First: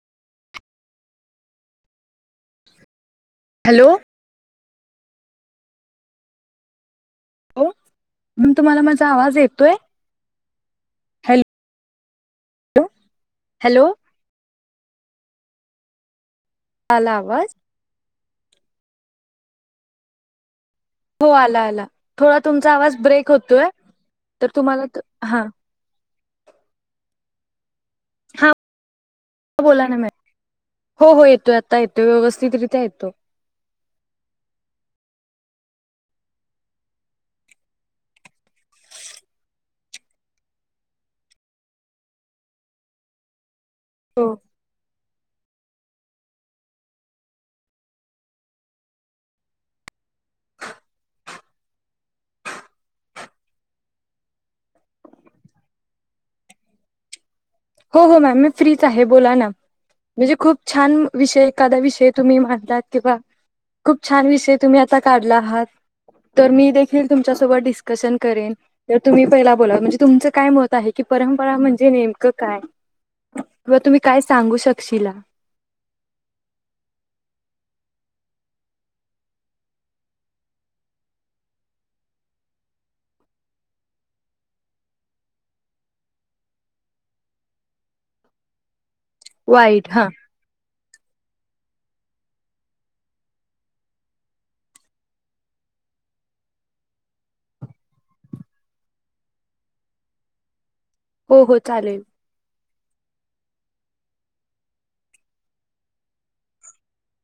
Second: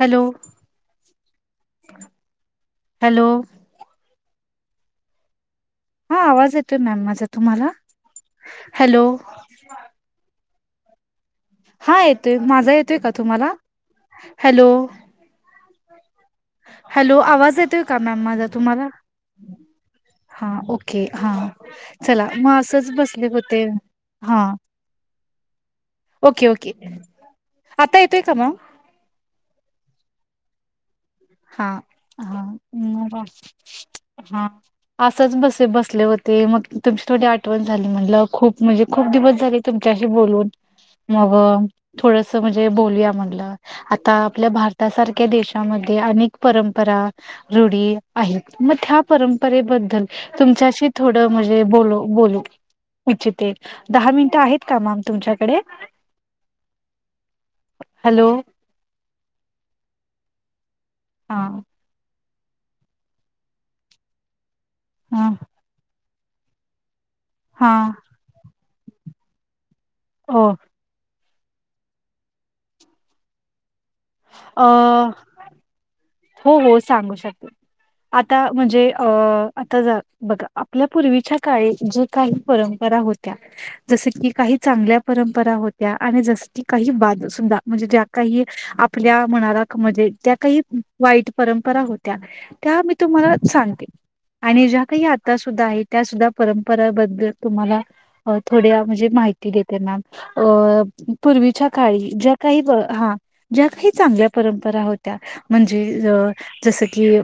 Hello hello. Hello. हा आवाज येतोय मॅम माझा हो तुम्हाला मॅम तुम्हाला हॅलो माझा आवाज येतोय? हॅलो. हा येतोय माझा येतोय का तुम्हाला हॅलो हॅलो. हॅलो आवाज येतोय का मॅम माझा तुम्हाला? हा ओके हो हा आला आला चला थोडा मग तुमचा असंच आवाज बसले ब्रेक होते. होतोय हा तर तुम्हाला हा, ओके ओके आता येतोय का हा मग, बोला ना मॅ हो हो येतो हा आता येतो हा व्यवस्थितरित्या येतो. मग हा. असंच बसे बसले होते मग तुमची थोडी आठवण झाली म्हटलं खूप म्हणजे खूप दिवस झाले. तुमच्याशी बोलून मग थोडस म्हणजे बोलूया म्हटलं, आता हो आपल्या भारतासारख्या देशामध्ये अनेक परंपरा, रूढी आहेत मग त्या परंपरेबद्दल- तुमच्याशी थोडं म्हणजे बोल बोलू- इच्ि [inaudible] त दहा मिनिट आहेत का मॅम तुमच्याकडे? हो हो हॅलो मॅम मी फ्रीच आहे बोला ना म्हणजे खूप छान हा विषय एखादा विषय- तुम्ही म्हणतात किंवा खूप छान विषय तुम्ही आता हा काढला आहात तर मी फिर तुमच्या सोबत हा डिस्कशन करेन तर तुम्ही पहिला बोला म्हणजे तुमचं हो काय मत आहे की परंपरा म्हणजे नेमकं काय किंवा तुम्ही काय सांगू शकशीला हो-हो सांगू शकते. आता म्हणजे अ आता ज बघा आपल्या पूर्वीच्या काळी जे- काही परंपरा होत्या. जस की काही चांगल्या परंपरा होत्या आणि जस की काही बाद सुधा म्हणजे ज्या काही, आपल्या म्हणाला वाईट हा म्हणजे त्या [inaudible] काही वाईट परंपरा होत्या त्या मी तुम्हाला सांगते. आणि ज्या काही आता सुद्धा आहे त्या सुद्धा परंपराबद्दल तुम्हाला- अ थोड्या म्हणजे माहिती देत त्यां ना अ- हो हो पूर्वीच्या चालेल. काळी ज्या काही हा- ज्या काही चांगल्या परंपरा होत्या म्हणजे अ जसं की,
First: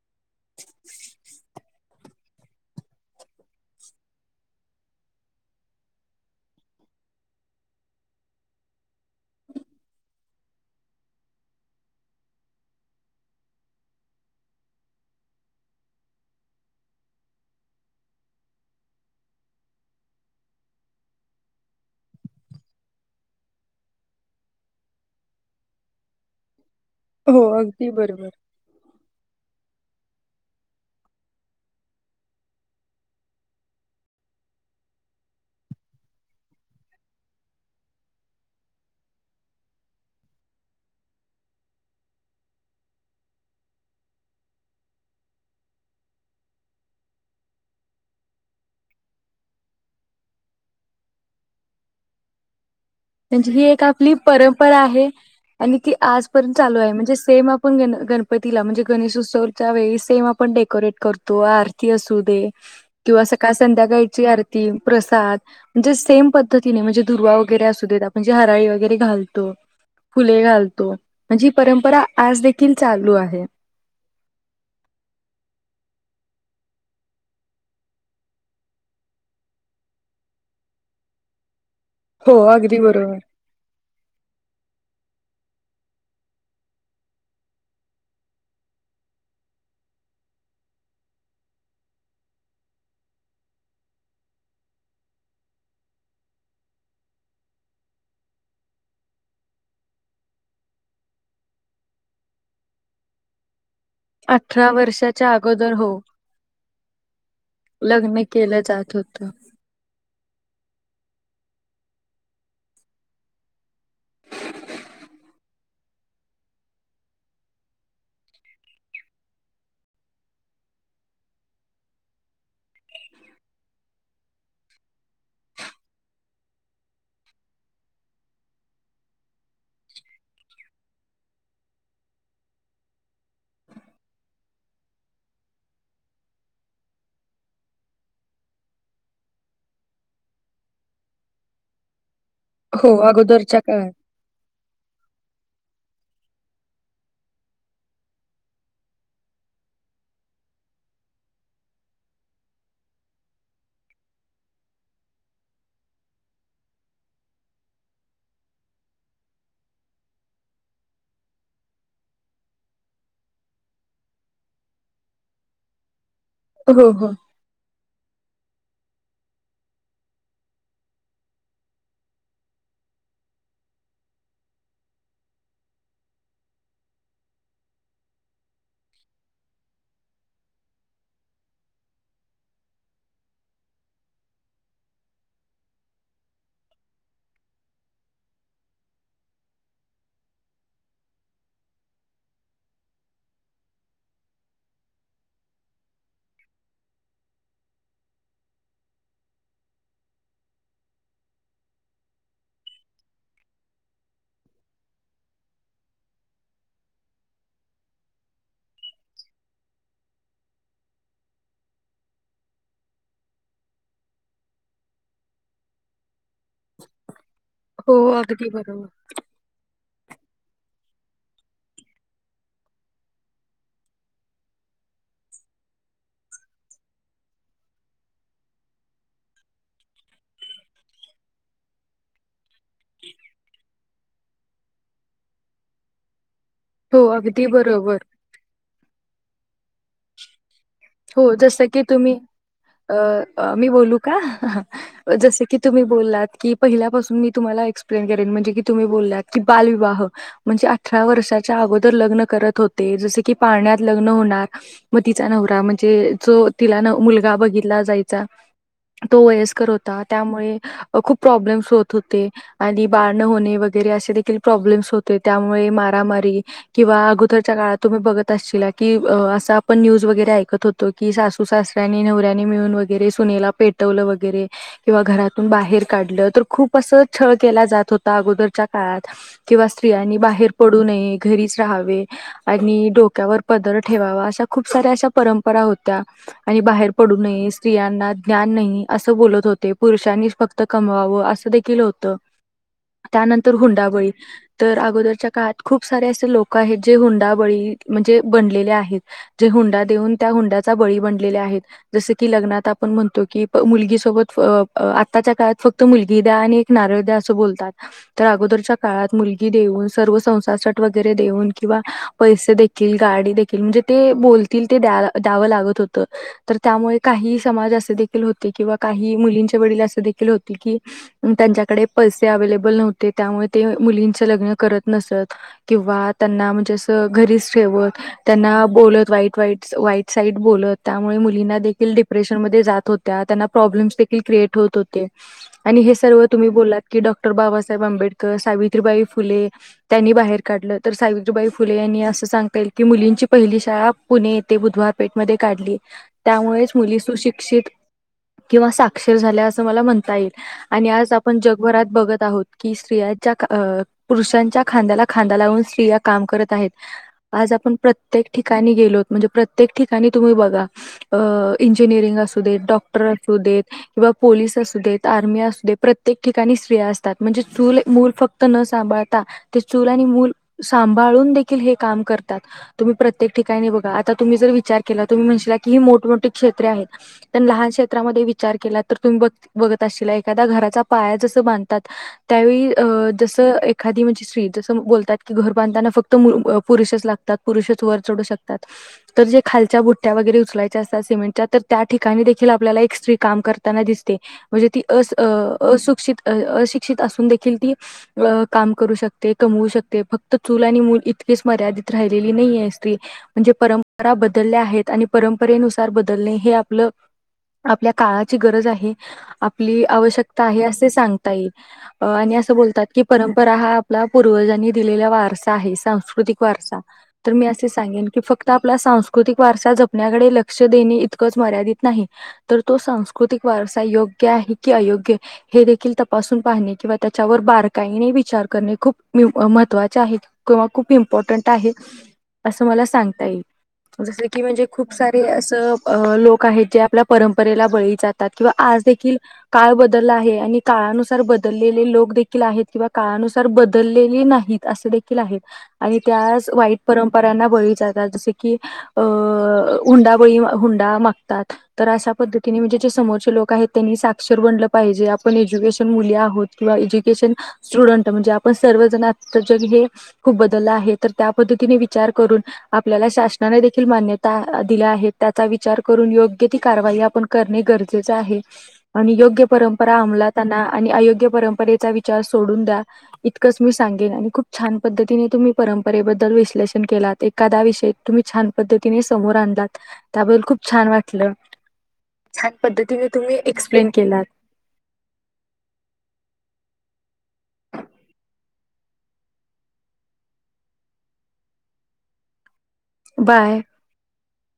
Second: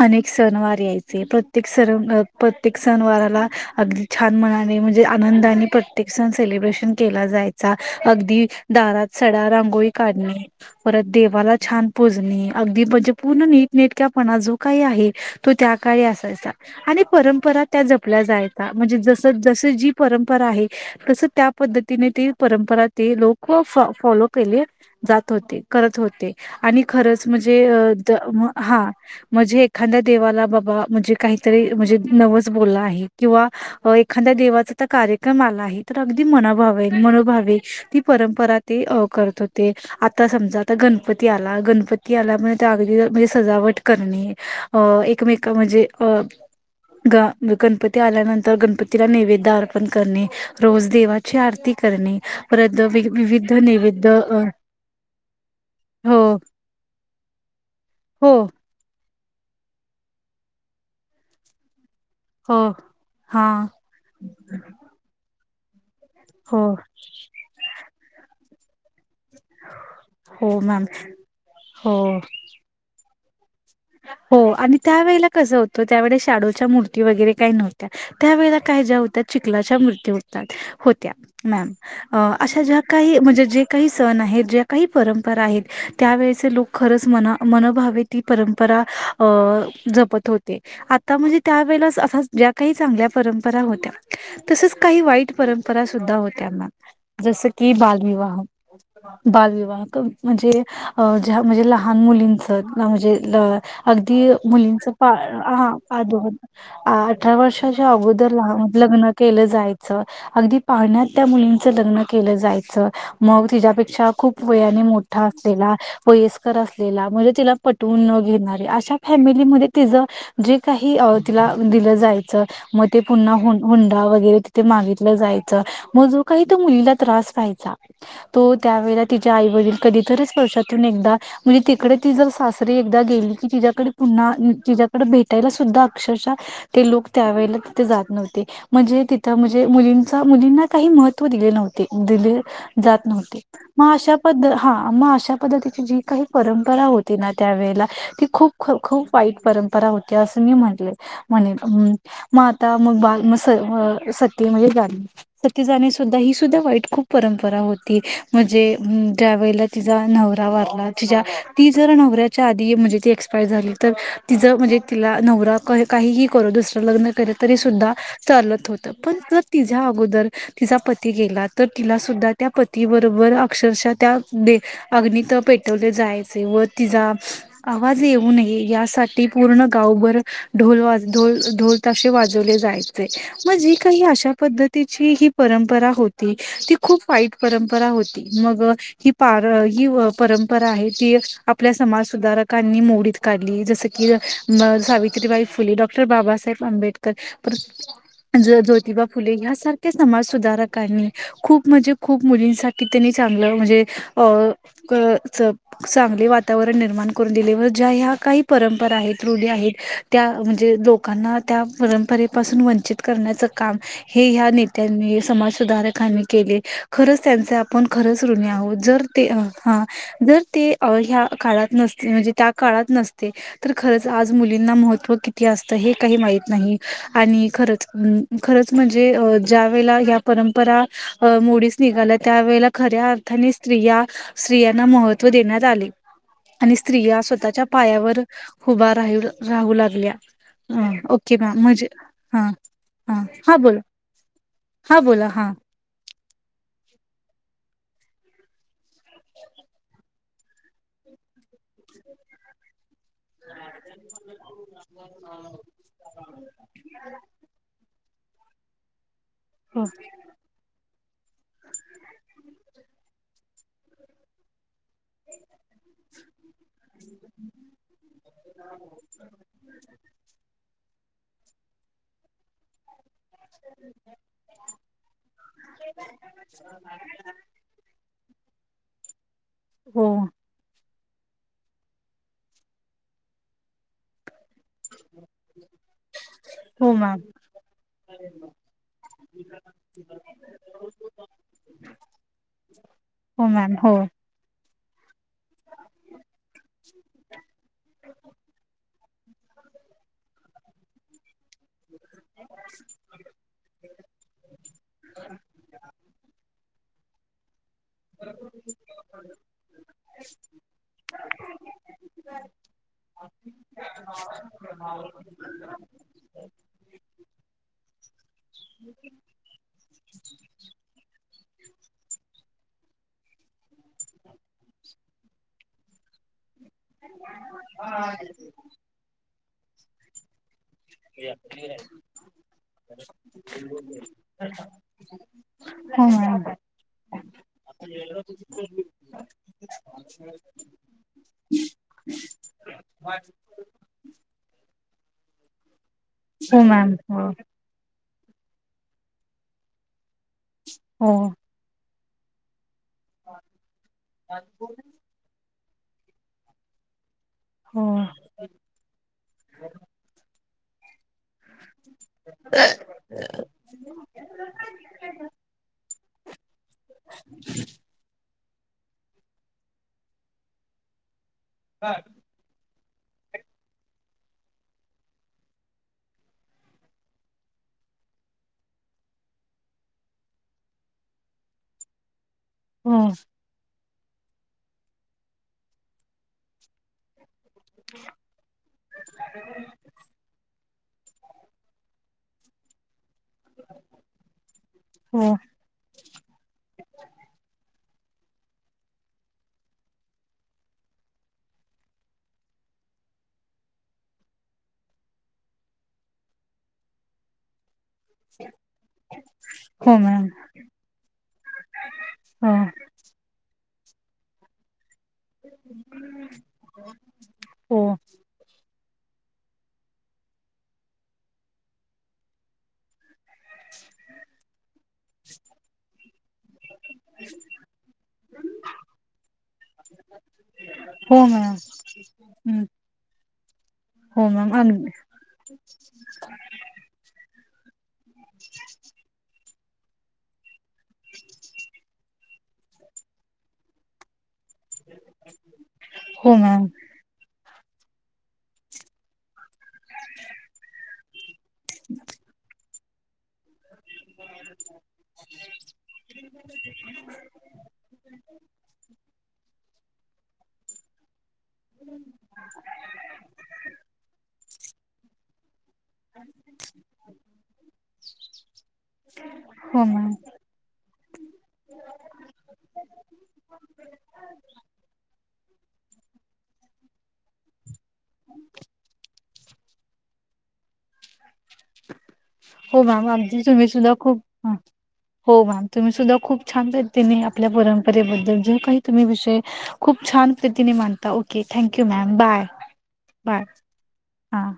अनेक सण वार ऐतील प्रत्येक- तर स प्रत्येक सणवाराला अगदी छान मनाने म्हणजे आनंदाने, े सण सेलिब्रेशन केला जायचा अगदी दारात सडा रांगोळी काढणे. परत देवाला छान पुतणे, अगदी म्हणजे पूर्ण नीटनेटक्यापणा जो काही आहे- तू त्या काळी असायचा. आणि परंपरा त्या जपल्या जायच्या म्हणजे जस जस जी परंपरा आहे. तसं त्या पद्धतीने ती परंपरा ती लोक फॉलो केली. होते करत होते आणि खरंच हो म्हणजे अगदी बरोबर. हा- म्हणजे एखाद्या देवाला बघा म्हणजे काहीतरी म्हणजे नवच बोललं आहे किंवा- अ एखाद्या देवाचा तर कार्यक्रम आला आहे तर अगदी मनभवे मनोभावे, ती परंपरा ते करत होते. आता समजा आता गणपती आला गणपती आला पण त्या अगदी म्हणजे सजावट करणे. अ एकमेक म्हणजे अ- ग गणपती आल्यानंतर गणपतीला नैवेद्य अर्पण करणे रोज देवा- ची आरती करणे परत, त्यांची विविध ही एक नैवेद्य आपली अ पर- परा आहे आणि ती हो, आजपर्यंत चालू आहे म्हणजे सेम आपण ग हो, गणपतीला म्हणजे, गणेशोत्सवच्या वेळी सेम आपण डेकोरेट करतो आरती असू, हो. किंवा सकाळ हां. संध्याकाळची आरती प्रसाद म्हणजे सेम हो, पद्ती म्हण- दुव्रा वगैरे असू देत आपण ज हराळी वैगरे घाल- तो फुले हो मॅम. घालतो म्हणजे ही परंपरा हो. आज देखील चालू आहे. हो आणि त्यावेेळेला कसं होतं त्यावेळे शाडोच्या मूर्ती वगैरे काही नव्हत्या. त्या वेळे काय ज्या होत्या चिखलाच्या मृत्यू होतात होत्या. मॅम हो अशा अगदी ज्या बरोबर. काही म्हणजे जे. काही सण आहेत ज्या काही परंपरा आहेत त्यावेेळेचे लोक खरंच मना मनभावे ती परंप. जपत होते. आता म्हणजे त्यावेेळे असा ज्या काही चांगल्या परंपरा होत्या. तसच काही वाईट परंपरा सुद्धा होत्यांना जसं की बालविवाह. बालविवाह म्हणजे अ ज्या म्हणजे लहान मुलींच म्हणजे. अगदी अठरा मुलींच वर्षाच्या ह अगोदर हो पा द. अठरा वर्षाच्या लग्न अगोदर केलं जात लग्न होतं. केलं जायच. अगदी पाहण्यात त्या मुलींचं लग्न केलं जायचं. मग तिच्यापेक्षा खूप वयाने मोठा असलेला वयस्कर असलेला म्हणजे तिला प त न घेणारे अशा फॅमिलीमध्ये तिचं जे काही तिला दिलं जायचं. मग ते पुन्हा हुंडा वगैरे तिथे मागितलं जायचं. मग जो काही तर मुलीला त्रास व्हायचा. तो त्यावेळे तिच्या आई वडील कधीतरी स्पर्शातून एकदा म्हणजे तिकडे ती जर स. री एकदा गेली की तिच्याकडे पुन्हा तिच्या्याकडे भेटायला सुद्धा अक्षरशः- ते लोक त्यावेेळेला तिथे जात नव्हते. म्हणजे तिथं म्हणजे मुलींचा मुलींना काही महत्त्व दिले नव्हते दिले. हो जात नव्हते अगोदरच्या काळात मग अशा पद्धत हा अशा पद्धतीची जी काही परंपरा होती ना. त्यावेेळेला ती खूप खूप वाईट परंपरा होती असं मी म्हणले. म्हणेल मग आता मग बाल मग सत म्हणजे गली. सतीजणी सुद्धा ही सुद्धा वाईट खूप परंपरा होती म्हणजे ज्यावेेळेला. तिचा नवरा वारला तिच्या ती जर नवऱ्या. च्या आधी म्हणजे ती एक्सपायर झाली तर तिचं म्हणजे तिला नवरा. क काही करू दुसरं हो हो. लग्न केलं तरीसुद्धा चालत होतं पण ज तिझ्या अगोदर. तिचा पती गेला तर तिला सुद्धा त्या पती बरोबर अक्षरशः त्या अग्नि तर पेटवले जायचे व तिचा आवाज येऊ नये यासाठी पूर्ण गावभर ढोल वाज ढोल ढोल तसे वाजवले जायचे मग जी काही अशा पद्धतीची ही परंपरा होती ती खूप वाईट परंपरा होती मग ही पार ही परंपरा आहे ती आपल्या समाज सुधारकांनी मोडीत काढली जसं की सावित्रीबाई फुले डॉक्टर बाबासाहेब आंबेडकर ज्योतिबा फुले यासारख्या समाज सुधारकांनी खूप म्हणजे खूप मुलींसाठी त्यांनी चांगलं म्हणजे अ चांगली वा वातावरण निर्माण करून दिले व ज्या ह्या काही परंपरा आहेत रुली आहेत त्या म्हणजे लोक लोकांना त्या परंपरेपासून वंचित करण्याचं काम हे या्या नेत्यांनी समाज सुधारकांनी केले खरंच त्यांचा आपण हो, खरंच रु अगदी आहोत बरोबर. जर ते हा जर ते ह्या काळात नसते म्हणजे त्या काळात नसते तर खरंच आज मुलींना महत्व किती असतं हे काही माहीत नाही आणि खरंच खरंच म्हणजे अ ज्या वेळेला या परंपरा अ मुडीच निघाल्या त्यावेेळेला खऱ्या अर्थाने स्त्रिया स्त्रियांना महत्त्व देण्यात आले आणि हो, स्त्रिया अगदी स्वतःच्या बरोबर. पायावर हुभा राही राहू लागल्या अ, हो ओके जस मॅम की म्हणजे तुम्ही हां, हां. हां मी बोला. बोलू का हां बोला. जस हां. की तुम्ही बोललात की पहिल्यापासून मी तुम्हाला एक्सप्लेन करेन म्हणजे की तुम्ही बोललात की बालविवाह म्हणजे अठरा वर्षाच्या अगोदर लग्न करत होते जस की पाण्यात लग् होणार म तचा नव म्ह जो तिला न मुलगा बघितला जायचा तो वयस्कर हो, होता त्यामुळे खूप प्रॉब्लेम्स होत होते आणि बाारणं होणे वगैरे असे देखील प्रॉब्लेम्स हो त्यामुळे मारामारी. किंवा अगोदरच्या काळात तुम्ही बघत असश की असं आपण न्यूज वगैरे ऐकत होतो. की सासू सासऱ्यांनी नवऱ्यानी मिळून वगैर सुनेला पेटवलं वगैरे किंवा घरातून बाहेर काढलं तर खूप असं छळ केला जात होत. अगोदरच्या काळात किंवा हो, स्त्रियांनी बाहेर. पडू नये घरीच राहावे आणि डोक्यावर पदर ठेवावा अशा खूप साऱ्या अशा परंप. परा होत्या. आणि बाहेर हो पडू मॅम. नये स्त्रियांना ज्ञान नाही असं बोलत होते पुरुषांनी फक्त. कमवाव असं देखील होत हो त्यानंतर मॅम. हो. हुंडाबळी तर अगोदरच्या काळात खूप सारे असे लोक आहेत जे हुंडाबळी म्हणजे बनलेले आहेत. जे हुंडा देऊन त्या हुंड्याचा बळी बनलेले आहेत. जस की लग्नात आपण म्हणतो की मुलगी सोबत आत्ताच्या काळात फक्त मुलगी द्या आणि- नारळद्या असं बोलतात. तर अगोदरच्या काळात मुलगी देऊन सर्व संसारसाट वगैरे देऊन किंवा. पैसे देखील गाडी देखील म्हणजे ते बोलतील ते द द्यावं लागत होतं तर त्यामुळे काही समाज असे देखील होते किंवा काही मुलींच्या वडील असे देखील होते की त्यांच्याकडे पैसे अव्लेबल नव्हते त्यामुळे ते मुलींच लग्न करत नसत किंवा त्यांना म्हणजे असं घरीच ठेवत त्यांना बोलत वाईट वाईट वाईट साईट बोलत. त्यामुळे मुलींना देखील डिप्रेशनमध्येध्ये जात होत्या त्यांना प्रॉब्लेम्स देखील क्रिएट होत होते. आणि हे हो सर्व मॅम. तुम्ही बलात की डॉक्टर बाबासाहेब आंबेडकर सावित्रीबाई फुले. त्यांनी बाहेर काढलं तर सावित्रीबाई फुले यांनी असं सांगता येईल की मुलींची पहिली शाळा पुणे येते बुधवार. पेट म काढली हो त्यामुळेच मॅम. मुली हो. सुशिक्षित. किंवा साक्षर झाल्या असं मला म्हणता येईल आणि आज हो, आपण जगभरात बघत आहोत. कि स्त्रियांच्या पुरुषांच्या खांद्याला खांदा लावून स्त्रिया काम करत आहेत. आज आपण हो, प्रत्येक ठिकाणी गेलोत म्हणजे प्रत्येक ठिकाणी तुम्ही बघा. इंजिनिअरिंग असू देत डॉक्टर असू देत. किंवा पोलीस असू देत आर्मी असू दे प्रत्येक ठिकाणी स्त्रिया असतात म्हणजे चू मूल फक्त. न सांभाळता ते चूल आणि मूल सांभळून. की हे काम करतात तुम्ही प्रत्येक ठिकाणी बघा आता तुम्ही जर विचार केला तुम्ही म्हणशीला की मोठमोठी क्षेत्रे आहेत. पण लहान क्षेत्रामध्ये विचार केला तर तुम्ही बघ बघत असशीला एखादा घराचा पाया जसं बांधतात. त्यावेळी. हो, अ जसं एखादी म्हणजे स्त्री जसं बोलतात की घर बांधताना फक्त पुरुषच लागतात. पुरुषच वर चढू शकतात तर जे खालच्या बुट्ट्या वगैरे उचलायच्या असतात सिमेंटच्या तर त्या. ठिकाणी देखील आपल्याला एक स्त्री काम करताना दिसते म्हणजे ती अस. हो, असशिक्षित अशिक्षित असून देखील ती. अ काम करू शकते कमवू शकते फक्त चूल आणि मूल इतकीच मर्यादित राहिलेली नाही ये स्त्री. म्हणजे परंपरा बदलल्या आहेत आणि परंपरेनुसार बदलणे हे आपलं. आपल्या काळाची गरज आहे आपली हो मॅम. आवश्यकता आहे असे सांग. ताई आणि अस हो, बोलतात की परंपरा हा आपल्या पूर्वजांनी दिलेल्या वार सांस्कृतिक वारसा तर मी असे हो, सांगेन की फक्त. आपला सांस्कृतिक वारसा जपण्याकडे लक्ष देणे इतकंच मर्यादित नाही तर तोस् प्राकृतिक वारसा योग्य आहे की अयोग्य हे देखील तपासून पाहणे किंवा त्याच्यावर बारकाईने विचार करणे खूप महत्त्वाचे आहेत. किंवा खूप हो इम्पॉर्टंट मॅम. आहे असं हं. मला सांगता येईल. जस हो की मॅम. म्हणजे अगदी. खूप सारे असं लोक आहेत जे आपल्या परंपरेला बळी. जातात किंवा आज देखील काळ बदलला आहे आणि काळानुसार बदललेले लोक. देखील आहेत किंवा काळानुसार बदललेली नाहीत असे देखील आहेत आणि त्या हो मॅम. वाईट परंपऱ्यांना बळी जातात जसे की अ हुंडा बळी हुंडा मागतात तर अशा पद्धतीने म्हणजे जे समोरचे लोक आहेत त्यांनी अक्षरलं पाहिजे आपण एज्युकेशन मुली आहोत किंवा ए्युकेशन स्टुडंट म्हणजे आपण सर्वजण जग हे खूप बदललं आहे तर त्या पद्धतीने विचार करून आपल्याला शासनाने देखील मान्यता दिल्या आहे. त्याचा विचार करून योग्य ती कारवाई आपण करणे गरजेचे आहे. आणि योग्य हो परंपरा मॅम. अमलात आना आणि अयोग्य परंपरेचा विचार सोडून द्या. इतकंच मी सांगेन आणि खूप छान पद्धतीने तुम्ही परंपरेबद्दल विश्लेषण केलात एखादा विषय तुम्ही छान पद्धतीने समोर आणलात. त्याबद्दल खूप छान वाटलं छान हो पद्धतीने मॅम तुम्ही आमची एक्सप्लेन सुद्धा खूप केलात. हा. हो मॅम तुम्ही सुद्धा खूप छान पद्धतीने आपल्या परंपरेबद्दल जे काही तुम्ही विषय खूप छान पद्धतीने माडता okay thank you ma'am bye bye हा